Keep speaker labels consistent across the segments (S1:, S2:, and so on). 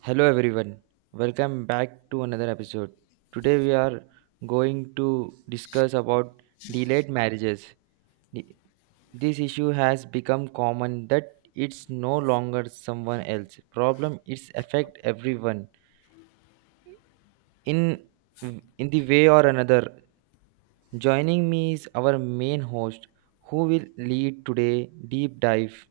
S1: Hello everyone, welcome back to another episode. Today we are going to discuss about delayed marriages. The- This issue has become common that it's no longer someone else problem, it's affect everyone in in the way or another. Joining me is our main host who will lead today deep dive.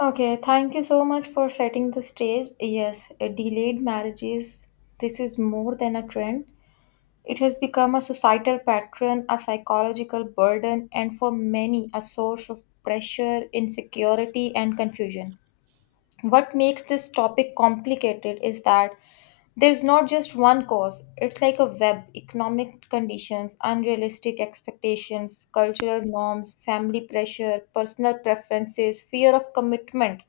S2: Okay, thank you so much for setting the stage. Yes, delayed marriages, this is more than a trend. It has become a societal pattern, a psychological burden, and for many, a source of pressure, insecurity, and confusion. What makes this topic complicated is that there's not just one cause, it's like a web: economic conditions, unrealistic expectations, cultural norms, family pressure, personal preferences, fear of commitment,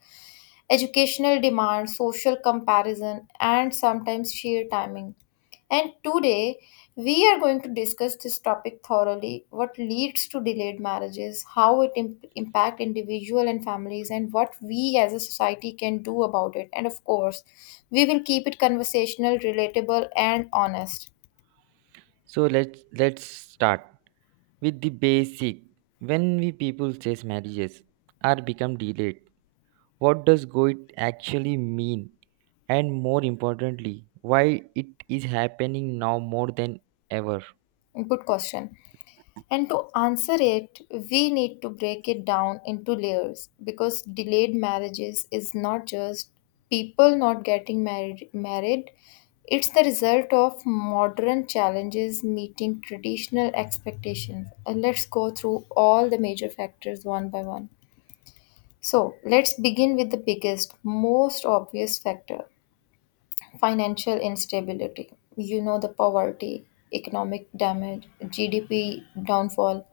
S2: educational demand, social comparison, and sometimes sheer timing. And today, we are going to discuss this topic thoroughly: what leads to delayed marriages, how it impact individual and families, and what we as a society can do about it. And of course, we will keep it conversational, relatable, and honest.
S1: So let's start with the basic when we people says marriages are become delayed, what does go it actually mean, and more importantly, why it is happening now more than ever?
S2: Good question. And to answer it, we need to break it down into layers because delayed marriages is not just people not getting married. It's the result of modern challenges meeting traditional expectations. And let's go through all the major factors one by one. So, let's begin with the biggest, most obvious factor: financial instability, the poverty, economic damage, GDP downfall.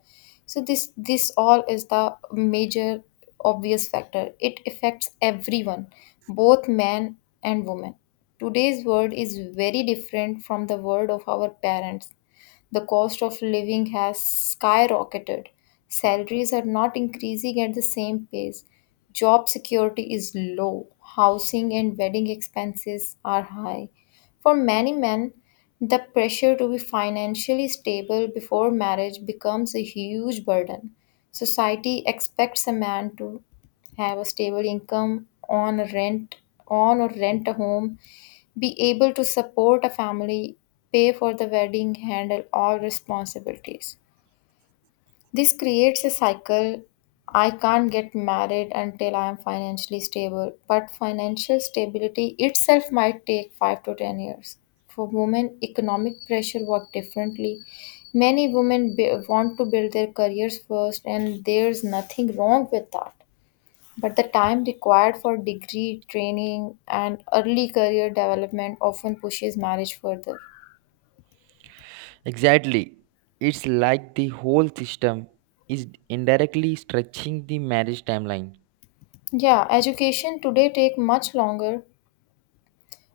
S2: So this all is the major obvious factor. It affects everyone, both man and woman. Today's world is very different from the world of our parents. The cost of living has skyrocketed. Salaries are not increasing at the same pace. Job security is low. Housing and wedding expenses are high. For many men, the pressure to be financially stable before marriage becomes a huge burden. Society expects a man to have a stable income, on a rent, on or rent a home, be able to support a family, pay for the wedding, handle all responsibilities. This creates a cycle. I can't get married until I am financially stable, but financial stability itself might take 5 to 10 years. For women, economic pressure works differently. Many women want to build their careers first, and there's nothing wrong with that. But the time required for degree training and early career development often pushes marriage further.
S1: Exactly, it's like the whole system is indirectly stretching the marriage timeline.
S2: Yeah, education today take much longer.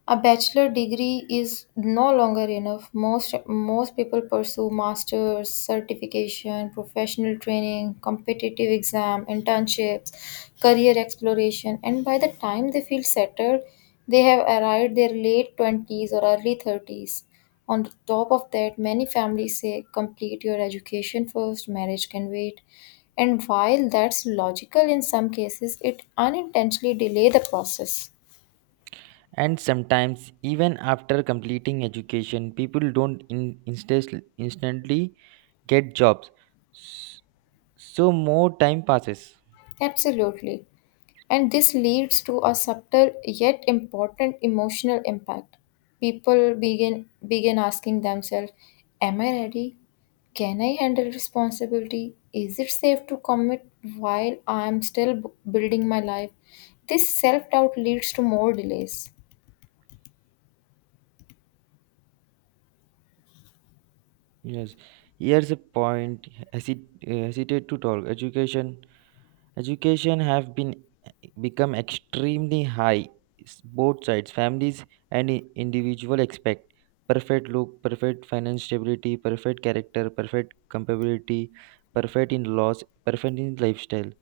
S2: A bachelor degree is no longer enough. Most people pursue masters, certification, professional training, competitive exam, internships, career exploration, and by the time they feel settled, they have arrived their late 20s or early 30s. On top of that, many families say complete your education first, marriage can wait. And while that's logical in some cases, it unintentionally delay the process.
S1: And sometimes even after completing education, people don't in, instas- instantly get jobs. S- so more time passes.
S2: Absolutely. And this leads to a subtle yet important emotional impact. People begin asking themselves, am I ready? Can I handle responsibility? Is it safe to commit while I am still building my life? This self doubt leads to more delays.
S1: Yes, here's a point. Hesitate to talk. Education have been become extremely high. Both sides, families and individual, expect perfect look, perfect finance stability, perfect character, perfect compatibility, perfect in laws, perfect in lifestyle.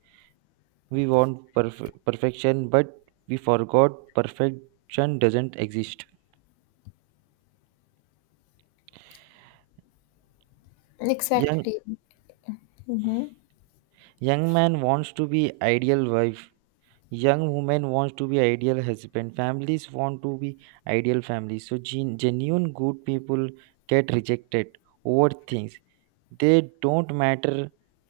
S1: We want perfection, but we forgot perfection doesn't exist. Young
S2: Exactly. Mm-hmm.
S1: young man wants to be ideal wife, young women wants to be ideal husband, families want to be ideal families, so genuine good people get rejected over things they don't matter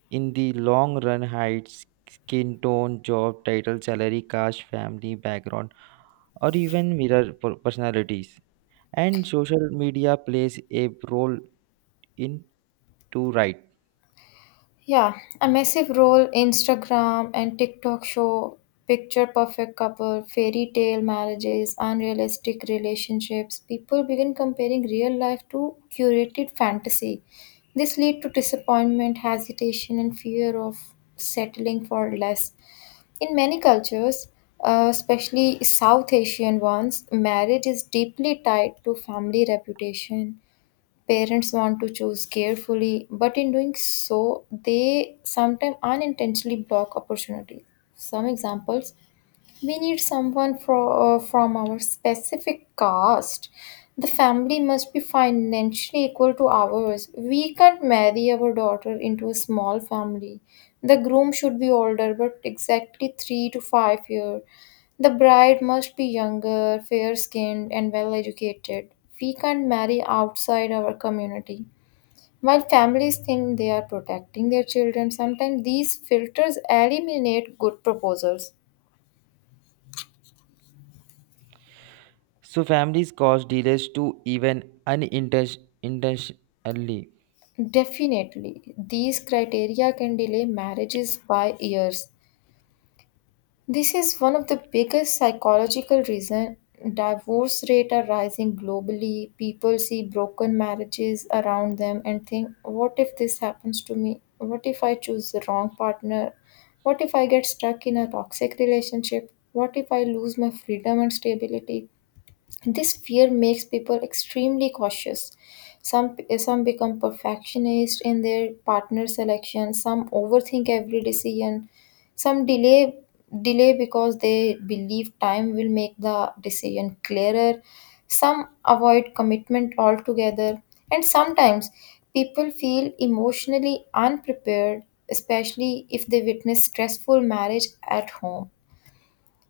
S1: in the long run: height, skin tone, job title, salary, caste, family background, or even mirror personalities. And social media plays a role in to, right?
S2: Yeah, a massive role. Instagram and TikTok show picture perfect couple, fairy tale marriages, unrealistic relationships. People begin comparing real life to curated fantasy. This lead to disappointment, hesitation and fear of settling for less. In many cultures, especially South Asian ones, marriage is deeply tied to family reputation. Parents want to choose carefully, but in doing so, they sometimes unintentionally block opportunities. Some examples: we need someone from our specific caste. The family must be financially equal to ours. We can't marry our daughter into a small family. The groom should be older, but exactly 3 to 5 years. The bride must be younger, fair skinned, and well educated. We can't marry outside our community. While families think they are protecting their children, sometimes these filters eliminate good proposals.
S1: So families cause delays to even unintentionally.
S2: Definitely, these criteria can delay marriages by years. This is one of the biggest psychological reasons divorce rates are rising globally. People see broken marriages around them and think, what if this happens to me? What if I choose the wrong partner? What if I get stuck in a toxic relationship? What if I lose my freedom and stability? This fear makes people extremely cautious. Some some become perfectionist in their partner selection, some overthink every decision, some delay because they believe time will make the decision clearer, some avoid commitment altogether, and sometimes people feel emotionally unprepared, especially if they witness stressful marriage at home.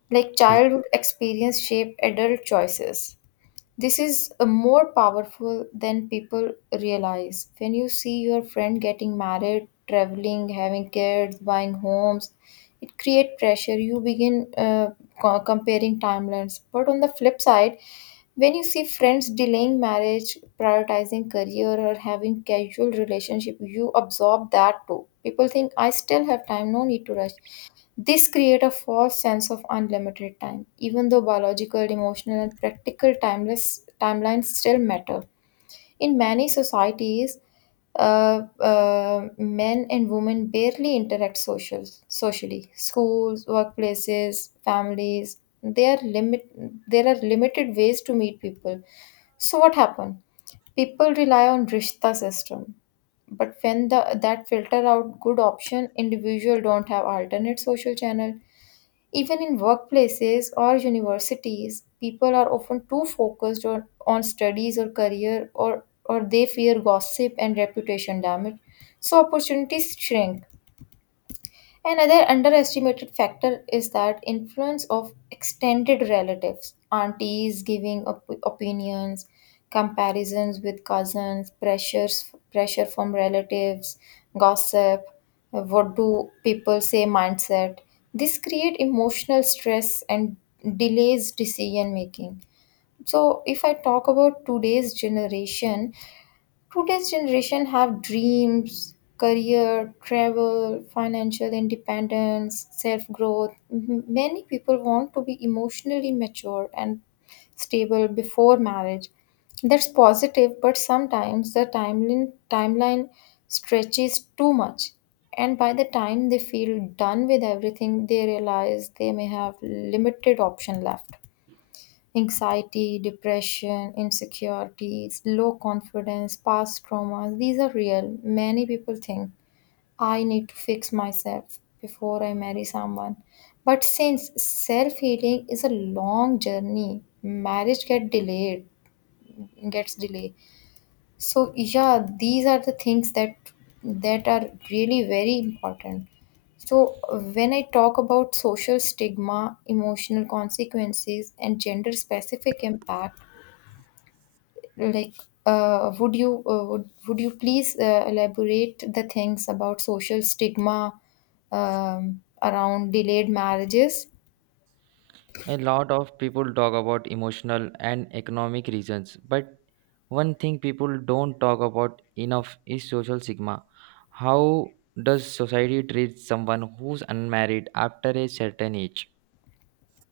S2: Like childhood experience shape adult choices. This is more powerful than people realize. When you see your friend getting married, traveling, having kids, buying homes, it creates pressure. You begin comparing timelines. But on the flip side, when you see friends delaying marriage, prioritizing career, or having casual relationship, you absorb that too. People think I still have time, no need to rush. This creates a false sense of unlimited time, even though biological, emotional, and practical timeless timelines still matter. In many societies, men and women barely interact socially. Schools, workplaces, families, they are limit, there are limited ways to meet people. So what happened? People rely on rishta system, but when that filter out good option, individual don't have alternate social channel even in workplaces or universities, people are often too focused on studies or career or they fear gossip and reputation damage. So opportunities shrink. Another underestimated factor is that influence of extended relatives, aunties giving opinions, comparisons with cousins, pressure from relatives, gossip, what do people say mindset. This create emotional stress and delays decision making. So if I talk about today's generation, today's generation have dreams, career, travel, financial independence, self growth. Many people want to be emotionally mature and stable before marriage. That's positive, but sometimes the timeline stretches too much. And by the time they feel done with everything, they realize they may have limited option left. Anxiety, depression, insecurities, low confidence, past traumas, these are real. Many people think I need to fix myself before I marry someone. But since self healing is a long journey, marriage gets delayed. So yeah, these are the things that are really very important. So, when I talk about social stigma, emotional consequences, and gender specific impact, like, would you would you please elaborate the things about social stigma around delayed marriages?
S1: A lot of people talk about emotional and economic reasons, but one thing people don't talk about enough is social stigma. How does society treat someone who's unmarried after a certain age?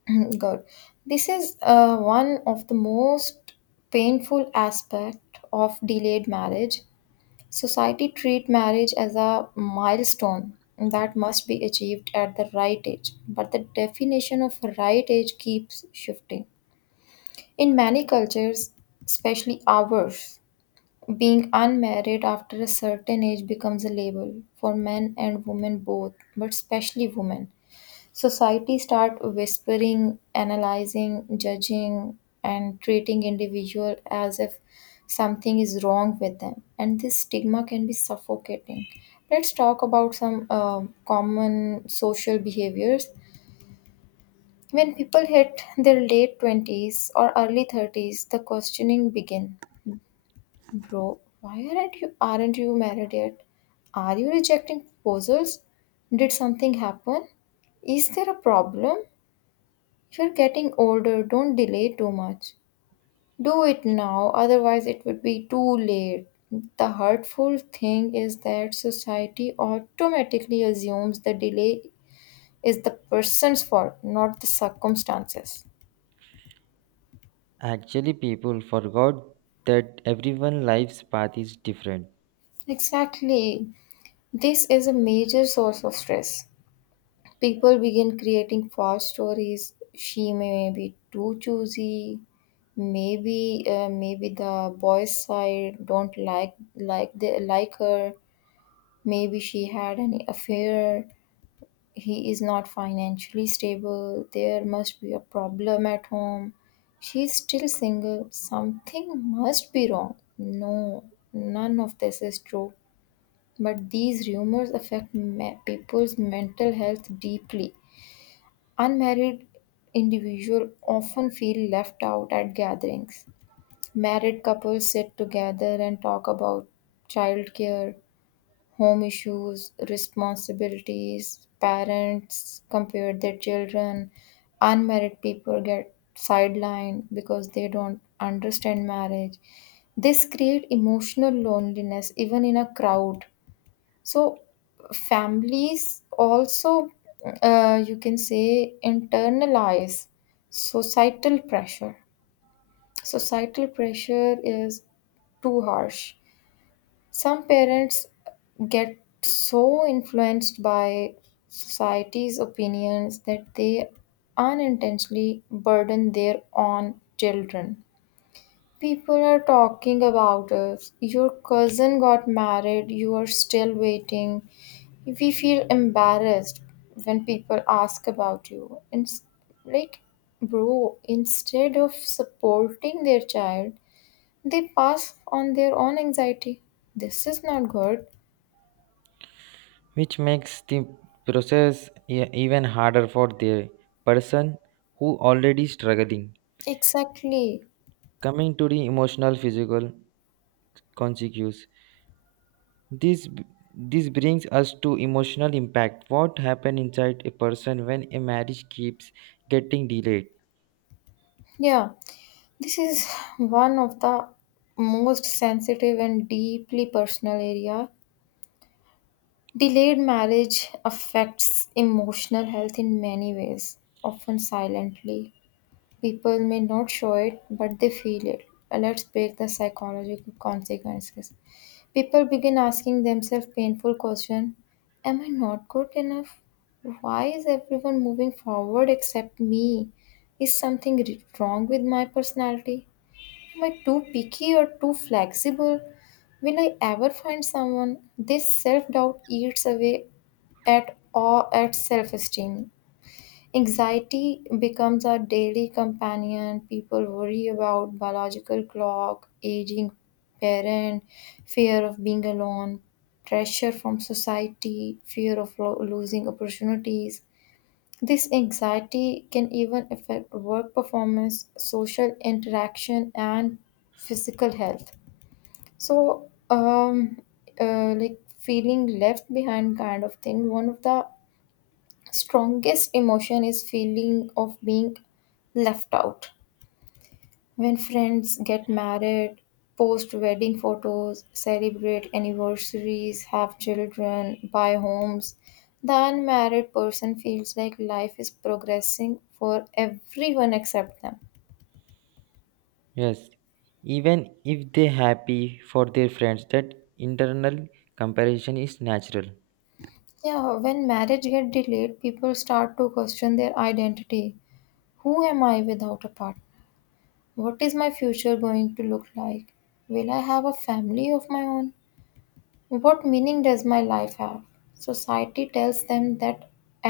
S2: God, this is one of the most painful aspect of delayed marriage. Society treat marriage as a milestone that must be achieved at the right age, but the definition of right age keeps shifting. In many cultures, especially ours, being unmarried after a certain age becomes a label for men and women both, but especially women. Society start whispering, analyzing, judging, and treating individual as if something is wrong with them, and this stigma can be suffocating. Let's talk about some common social behaviors. When people hit their late 20s or early 30s, the questioning begin. Bro, why aren't you married yet? Are you rejecting proposals? Did something happen? Is there a problem? You're getting older, don't delay too much. Do it now, otherwise it would be too late. The hurtful thing is that society automatically assumes the delay is the person's fault, not the circumstances.
S1: Actually, people forgot that everyone's life's path is different,
S2: Exactly. This is a major source of stress. People begin creating false stories. She may be too choosy. Maybe the boy's side don't like they like her. Maybe she had an affair. He is not financially stable. There must be a problem at home. She's still single. Something must be wrong. No, none of this is true. But these rumors affect people's mental health deeply. Unmarried individuals often feel left out at gatherings. Married couples sit together and talk about childcare, home issues, responsibilities, parents compare their children. Unmarried people get sidelined because they don't understand marriage. This creates emotional loneliness even in a crowd. So, families also, you can say, internalize societal pressure. Societal pressure is too harsh. Some parents get so influenced by society's opinions that they unintentionally burden their own children. People are talking about us. Your cousin got married, you are still waiting. We feel embarrassed when people ask about you. And like, bro, instead of supporting their child, they pass on their own anxiety. This is not good.
S1: which makes the process even harder for the person who already struggling.
S2: Exactly.
S1: Coming to the emotional physical consequences, This this brings us to emotional impact. What happens inside a person when a marriage keeps getting delayed?
S2: Yeah, this is one of the most sensitive and deeply personal area. Delayed marriage affects emotional health in many ways, often silently. People may not show it, but they feel it. Let's break the psychological consequences. People begin asking themselves painful questions: am I not good enough? Why is everyone moving forward except me? Is something wrong with my personality? Am I too picky or too flexible? Will I ever find someone? This self doubt eats away at awe at self esteem. Anxiety becomes our daily companion. People worry about biological clock, aging parent, fear of being alone, pressure from society, fear of losing opportunities. This anxiety can even affect work performance, social interaction, and physical health. So, um, like feeling left behind kind of thing, one of the strongest emotion is feeling of being left out when friends get married, post wedding photos, celebrate anniversaries, have children, buy homes. The unmarried person feels like life is progressing for everyone except them.
S1: Yes, even if they happy for their friends, that internal comparison is natural,
S2: Yeah, when marriage get delayed, people start to question their identity. Who am I without a partner? What is my future going to look like? Will I have a family of my own? What meaning does my life have? Society tells them that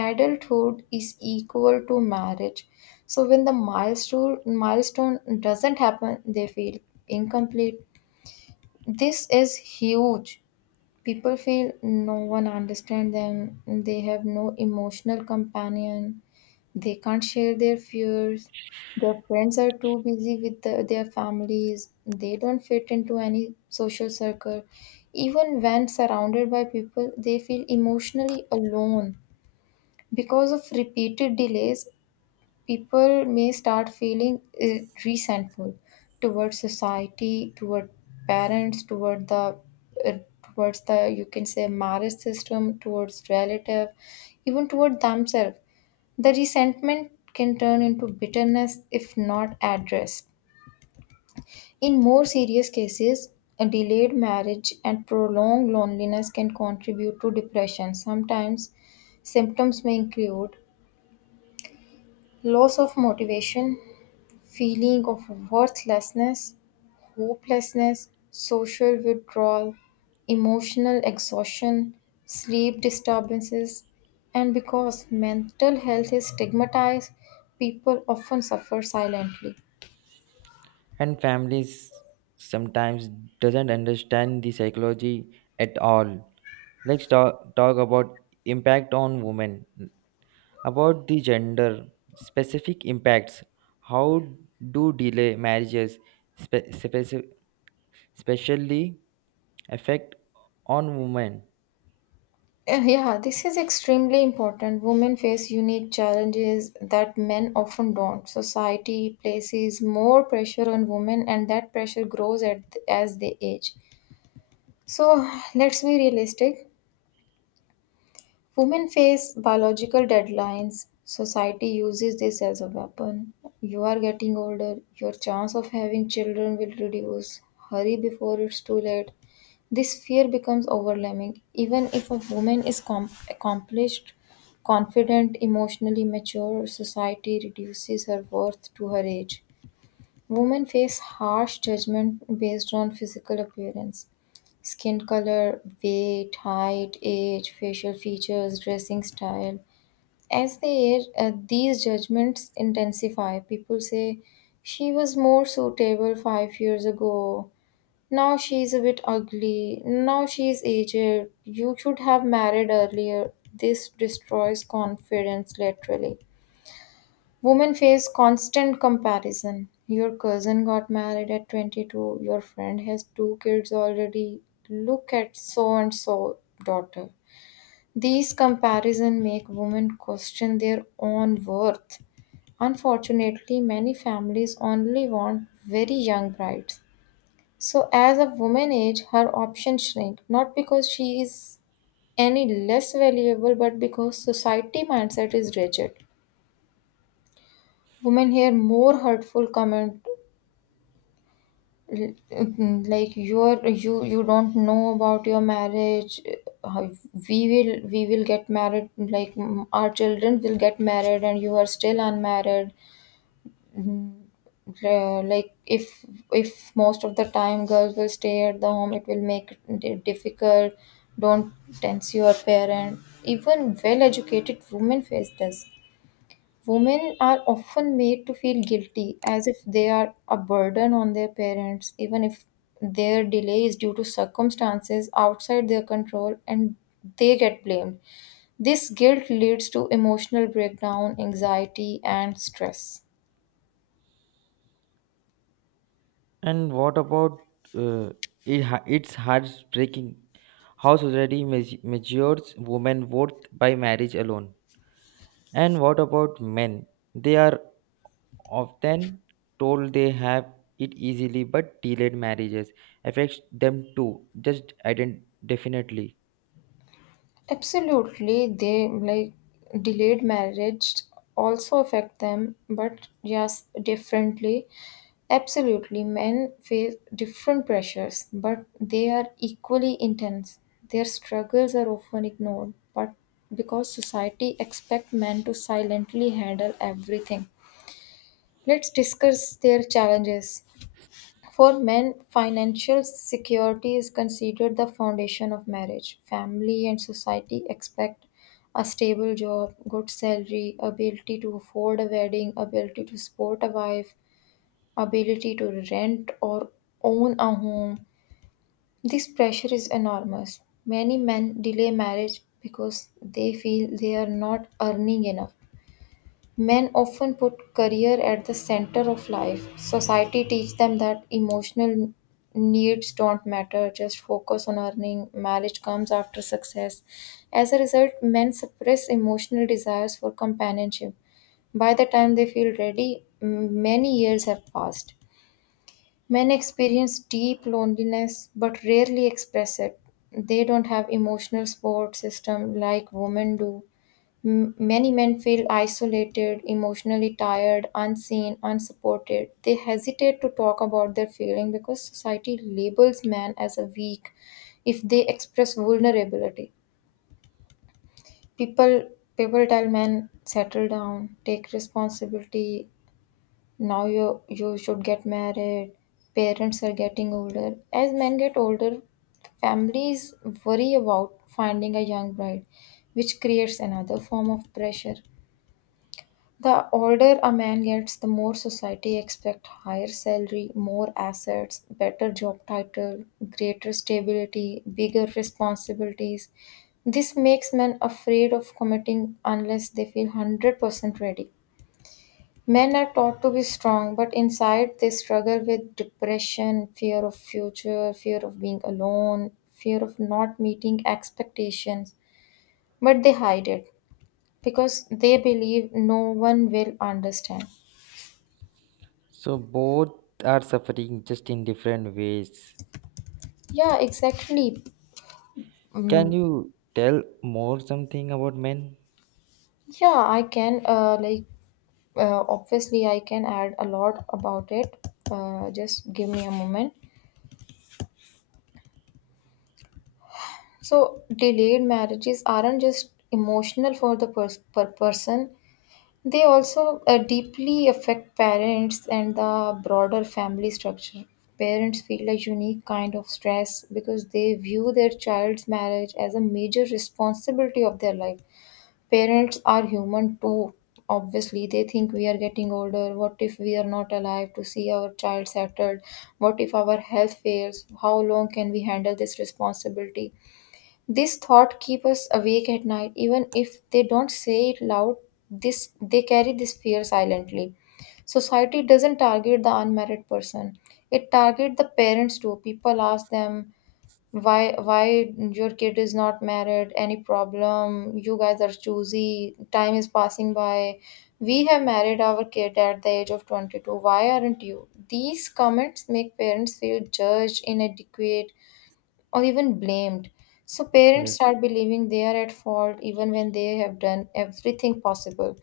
S2: adulthood is equal to marriage. So when the milestone doesn't happen, they feel incomplete. This is huge. People feel no one understands them. They have no emotional companion. They can't share their fears. Their friends are too busy with their families. They don't fit into any social circle. Even when surrounded by people, they feel emotionally alone. Because of repeated delays, people may start feeling resentful towards society, toward parents, toward uh, the you can say marriage system, towards relative, even toward themselves. The resentment can turn into bitterness if not addressed. In more serious cases, a delayed marriage and prolonged loneliness can contribute to depression. Sometimes symptoms may include loss of motivation, feeling of worthlessness, hopelessness, social withdrawal, emotional exhaustion, sleep disturbances, and because mental health is stigmatized, people often suffer silently.
S1: and families sometimes doesn't understand the psychology at all. Let's talk about impact on women. About the gender specific impacts, how do delay marriages, spe- speci- specially affect on women?
S2: Yeah, this is extremely important. Women face unique challenges that men often don't. Society places more pressure on women, and that pressure grows as they age. So let's be realistic. Women face biological deadlines. Society uses this as a weapon. You are getting older, your chance of having children will reduce. Hurry before it's too late. This fear becomes overwhelming. Even if a woman is accomplished, confident, emotionally mature, society reduces her worth to her age. Women face harsh judgment based on physical appearance: skin color, weight, height, age, facial features, dressing style. As they age, these judgments intensify. People say, she was more suitable 5 years ago. Now she's a bit ugly. Now she's aged. You should have married earlier. This destroys confidence literally. Women face constant comparison. Your cousin got married at 22, your friend has two kids already. Look at so and so daughter. These comparison make women question their own worth. Unfortunately, many families only want very young brides. So as a woman age, her options shrink, not because she is any less valuable but because society mindset is rigid. Women hear more hurtful comment. Like you're you don't know about your marriage, we will get married, our children will get married and you are still unmarried. Like if if most of the time girls will stay at the home, it will make it difficult, don't tense your parent. Even well educated women face this. Women are often made to feel guilty as if they are a burden on their parents, even if their delay is due to circumstances outside their control, and they get blamed. This guilt leads to emotional breakdown, anxiety, and stress.
S1: And what about uh, it it's heartbreaking how society measures women worth by marriage alone. And what about men? They are often told they have it easily, but delayed marriages affects them too, just definitely.
S2: Absolutely, they like delayed marriage also affect them, but just differently. Absolutely, men face different pressures, but they are equally intense. Their struggles are often ignored, but because society expect men to silently handle everything. Let's discuss their challenges. For men, financial security is considered the foundation of marriage. Family and society expect a stable job, good salary, ability to afford a wedding, ability to support a wife, ability to rent or own a home. This pressure is enormous. Many men delay marriage because they feel they are not earning enough. Men often put career at the center of life. Society teaches them that emotional needs don't matter, just focus on earning. Marriage comes after success. As a result, men suppress emotional desires for companionship. By the time they feel ready, many years have passed. Men experience deep loneliness but rarely express it. They don't have emotional support system like women do. Many men feel isolated, emotionally tired, unseen, unsupported. They hesitate to talk about their feeling because society labels men as a weak if they express vulnerability. People People tell men settle down, take responsibility, now you should get married. Parents are getting older. As men get older, families worry about finding a young bride, which creates another form of pressure. The older a man gets, the more society expects higher salary, more assets, better job title, greater stability, bigger responsibilities. This makes men afraid of committing unless they feel 100% ready. Men are taught to be strong, but inside they struggle with depression, fear of future, fear of being alone, fear of not meeting expectations, but they hide it because they believe no one will understand.
S1: So both are suffering just in different ways.
S2: Yeah, exactly.
S1: Can you tell more something about men?
S2: Yeah, I can, obviously I can add a lot about it. Just give me a moment. So delayed marriages aren't just emotional for the per person. They also deeply affect parents and the broader family structure. Parents feel a unique kind of stress because they view their child's marriage as a major responsibility of their life. Parents are human too. Obviously, they think we are getting older. What if we are not alive to see our child settled? What if our health fails? How long can we handle this responsibility? This thought keep us awake at night, even if they don't say it loud. This They carry this fear silently. Society doesn't target the unmarried person; it targets the parents too. People ask them, why your kid is not married, any problem, you guys are choosy, time is passing by, we have married our kid at the age of 22, why aren't you? These comments make parents feel judged, inadequate, or even blamed. So parents
S1: Yes.
S2: start believing they are at fault even when they have done everything possible.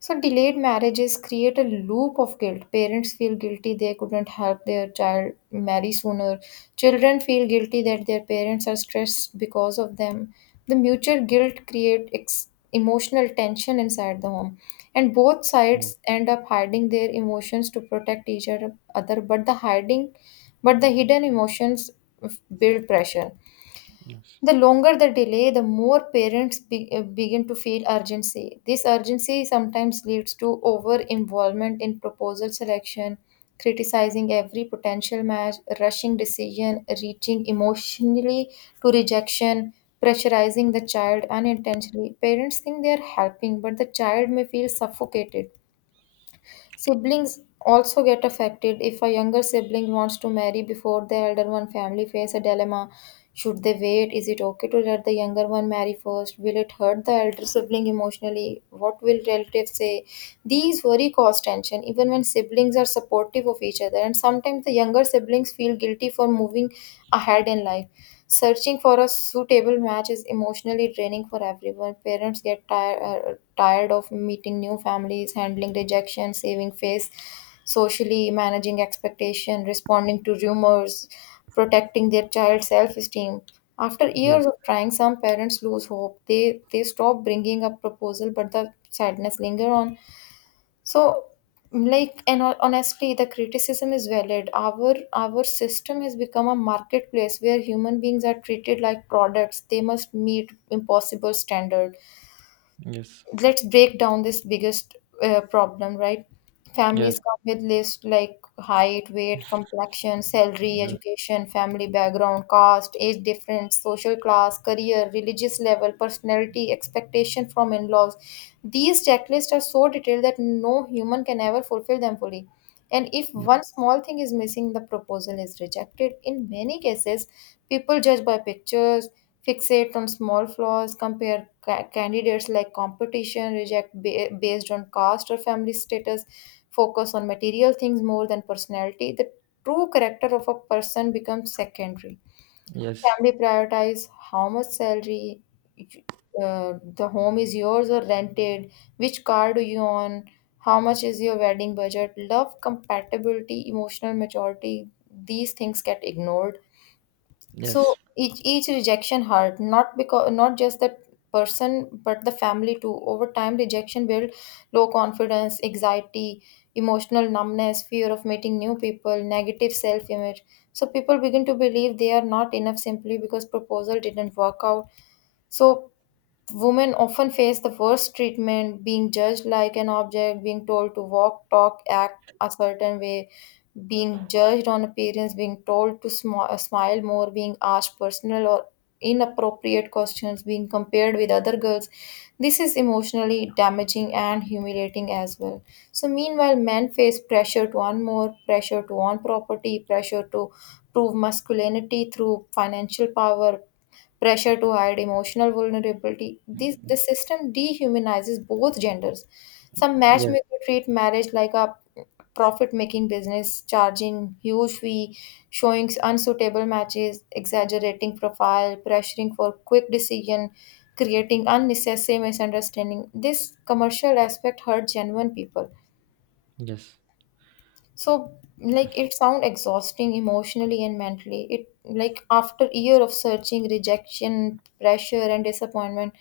S2: So, delayed marriages create a loop of guilt. Parents feel guilty they couldn't help their child marry sooner. Children feel guilty that their parents are stressed because of them. The mutual guilt create emotional tension inside the home, and both
S1: Mm.
S2: sides end up hiding their emotions to protect each other. But the hidden emotions build pressure.
S1: Yes.
S2: The longer the delay, the more parents begin to feel urgency. This urgency sometimes leads to over involvement in proposal selection, criticizing every potential match, rushing decision, reaching emotionally to rejection, pressurizing the child unintentionally. Parents think they are helping, but the child may feel suffocated. Siblings also get affected if a younger sibling wants to marry before the elder one. Family face a dilemma. Should they wait? Is it okay to let the younger one marry first? Will it hurt the elder sibling emotionally? What will relatives say? These worry cause tension even when siblings are supportive of each other, and sometimes the younger siblings feel guilty for moving ahead in life. Searching for a suitable match is emotionally draining for everyone. Parents get tired, tired of meeting new families, handling rejection, saving face socially, managing expectation, responding to rumors, protecting their child's self-esteem. After
S1: Yes.
S2: years of trying, some parents lose hope. They stop bringing up proposal, but the sadness linger on. So, like, and honestly, the criticism is valid. Our system has become a marketplace where human beings are treated like products. They must meet impossible standards.
S1: Yes.
S2: Let's break down this biggest problem, right?
S1: Yes.
S2: Families come with lists like height, weight, complexion, salary, education, family background, caste, age difference, social class, career, religious level, personality, expectation from in-laws. These checklists are so detailed that no human can ever fulfill them fully, and if
S1: Yes.
S2: one small thing is missing, the proposal is rejected in many cases. People judge by pictures, fixate on small flaws, compare candidates like competition, reject based on caste or family status, focus on material things more than personality. The true character of a person becomes secondary.
S1: Yes.
S2: Family prioritize how much salary, uh, the home is yours or rented, which car do you own, how much is your wedding budget, love compatibility, emotional maturity. These things get ignored.
S1: Yes.
S2: So each rejection hurt, not because, not just the person but the family too. Over time, rejection build low confidence, anxiety, emotional numbness, fear of meeting new people, negative self image. So people begin to believe they are not enough simply because proposal didn't work out. So women often face the worst treatment, being judged like an object, being told to walk, talk, act a certain way, being judged on appearance, being told to smile more, being asked personal or inappropriate questions, being compared with other girls. This is emotionally damaging and humiliating as well. So, meanwhile, men face pressure to earn more, pressure to own property, pressure to prove masculinity through financial power, pressure to hide emotional vulnerability. The system dehumanizes both genders. Some
S1: Yes.
S2: matchmakers treat marriage like a profit-making business, charging huge fee, showing unsuitable matches, exaggerating profile, pressuring for quick decision, creating unnecessary misunderstanding. This commercial aspect hurt genuine people.
S1: Yes.
S2: So, like, it sound exhausting emotionally and mentally. It, like, after year of searching, rejection, pressure, and disappointment,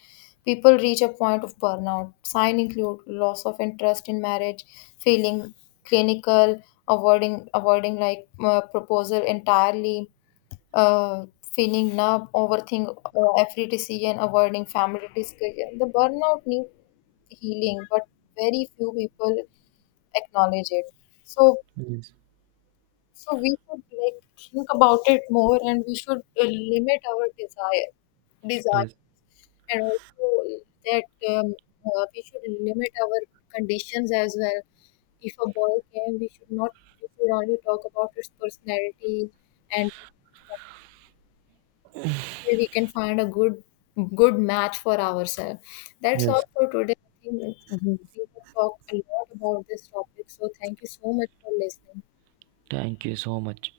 S2: people reach a point of burnout. Sign include loss of interest in marriage, feeling clinical, avoiding proposal entirely, uh, feeling numb, overthink every decision, avoiding family discussion. The burnout needs healing, but very few people acknowledge it. So
S1: Yes.
S2: we should, like, think about it more, and we should limit our desire,
S1: Yes.
S2: and also that we should limit our conditions as well. If a boy came, we should not. We should only talk about its personality, and this way we can find a good match for ourselves. That's all
S1: Yes.
S2: for today. I think we have talked a lot about this topic. So thank you so much for listening.
S1: Thank you so much.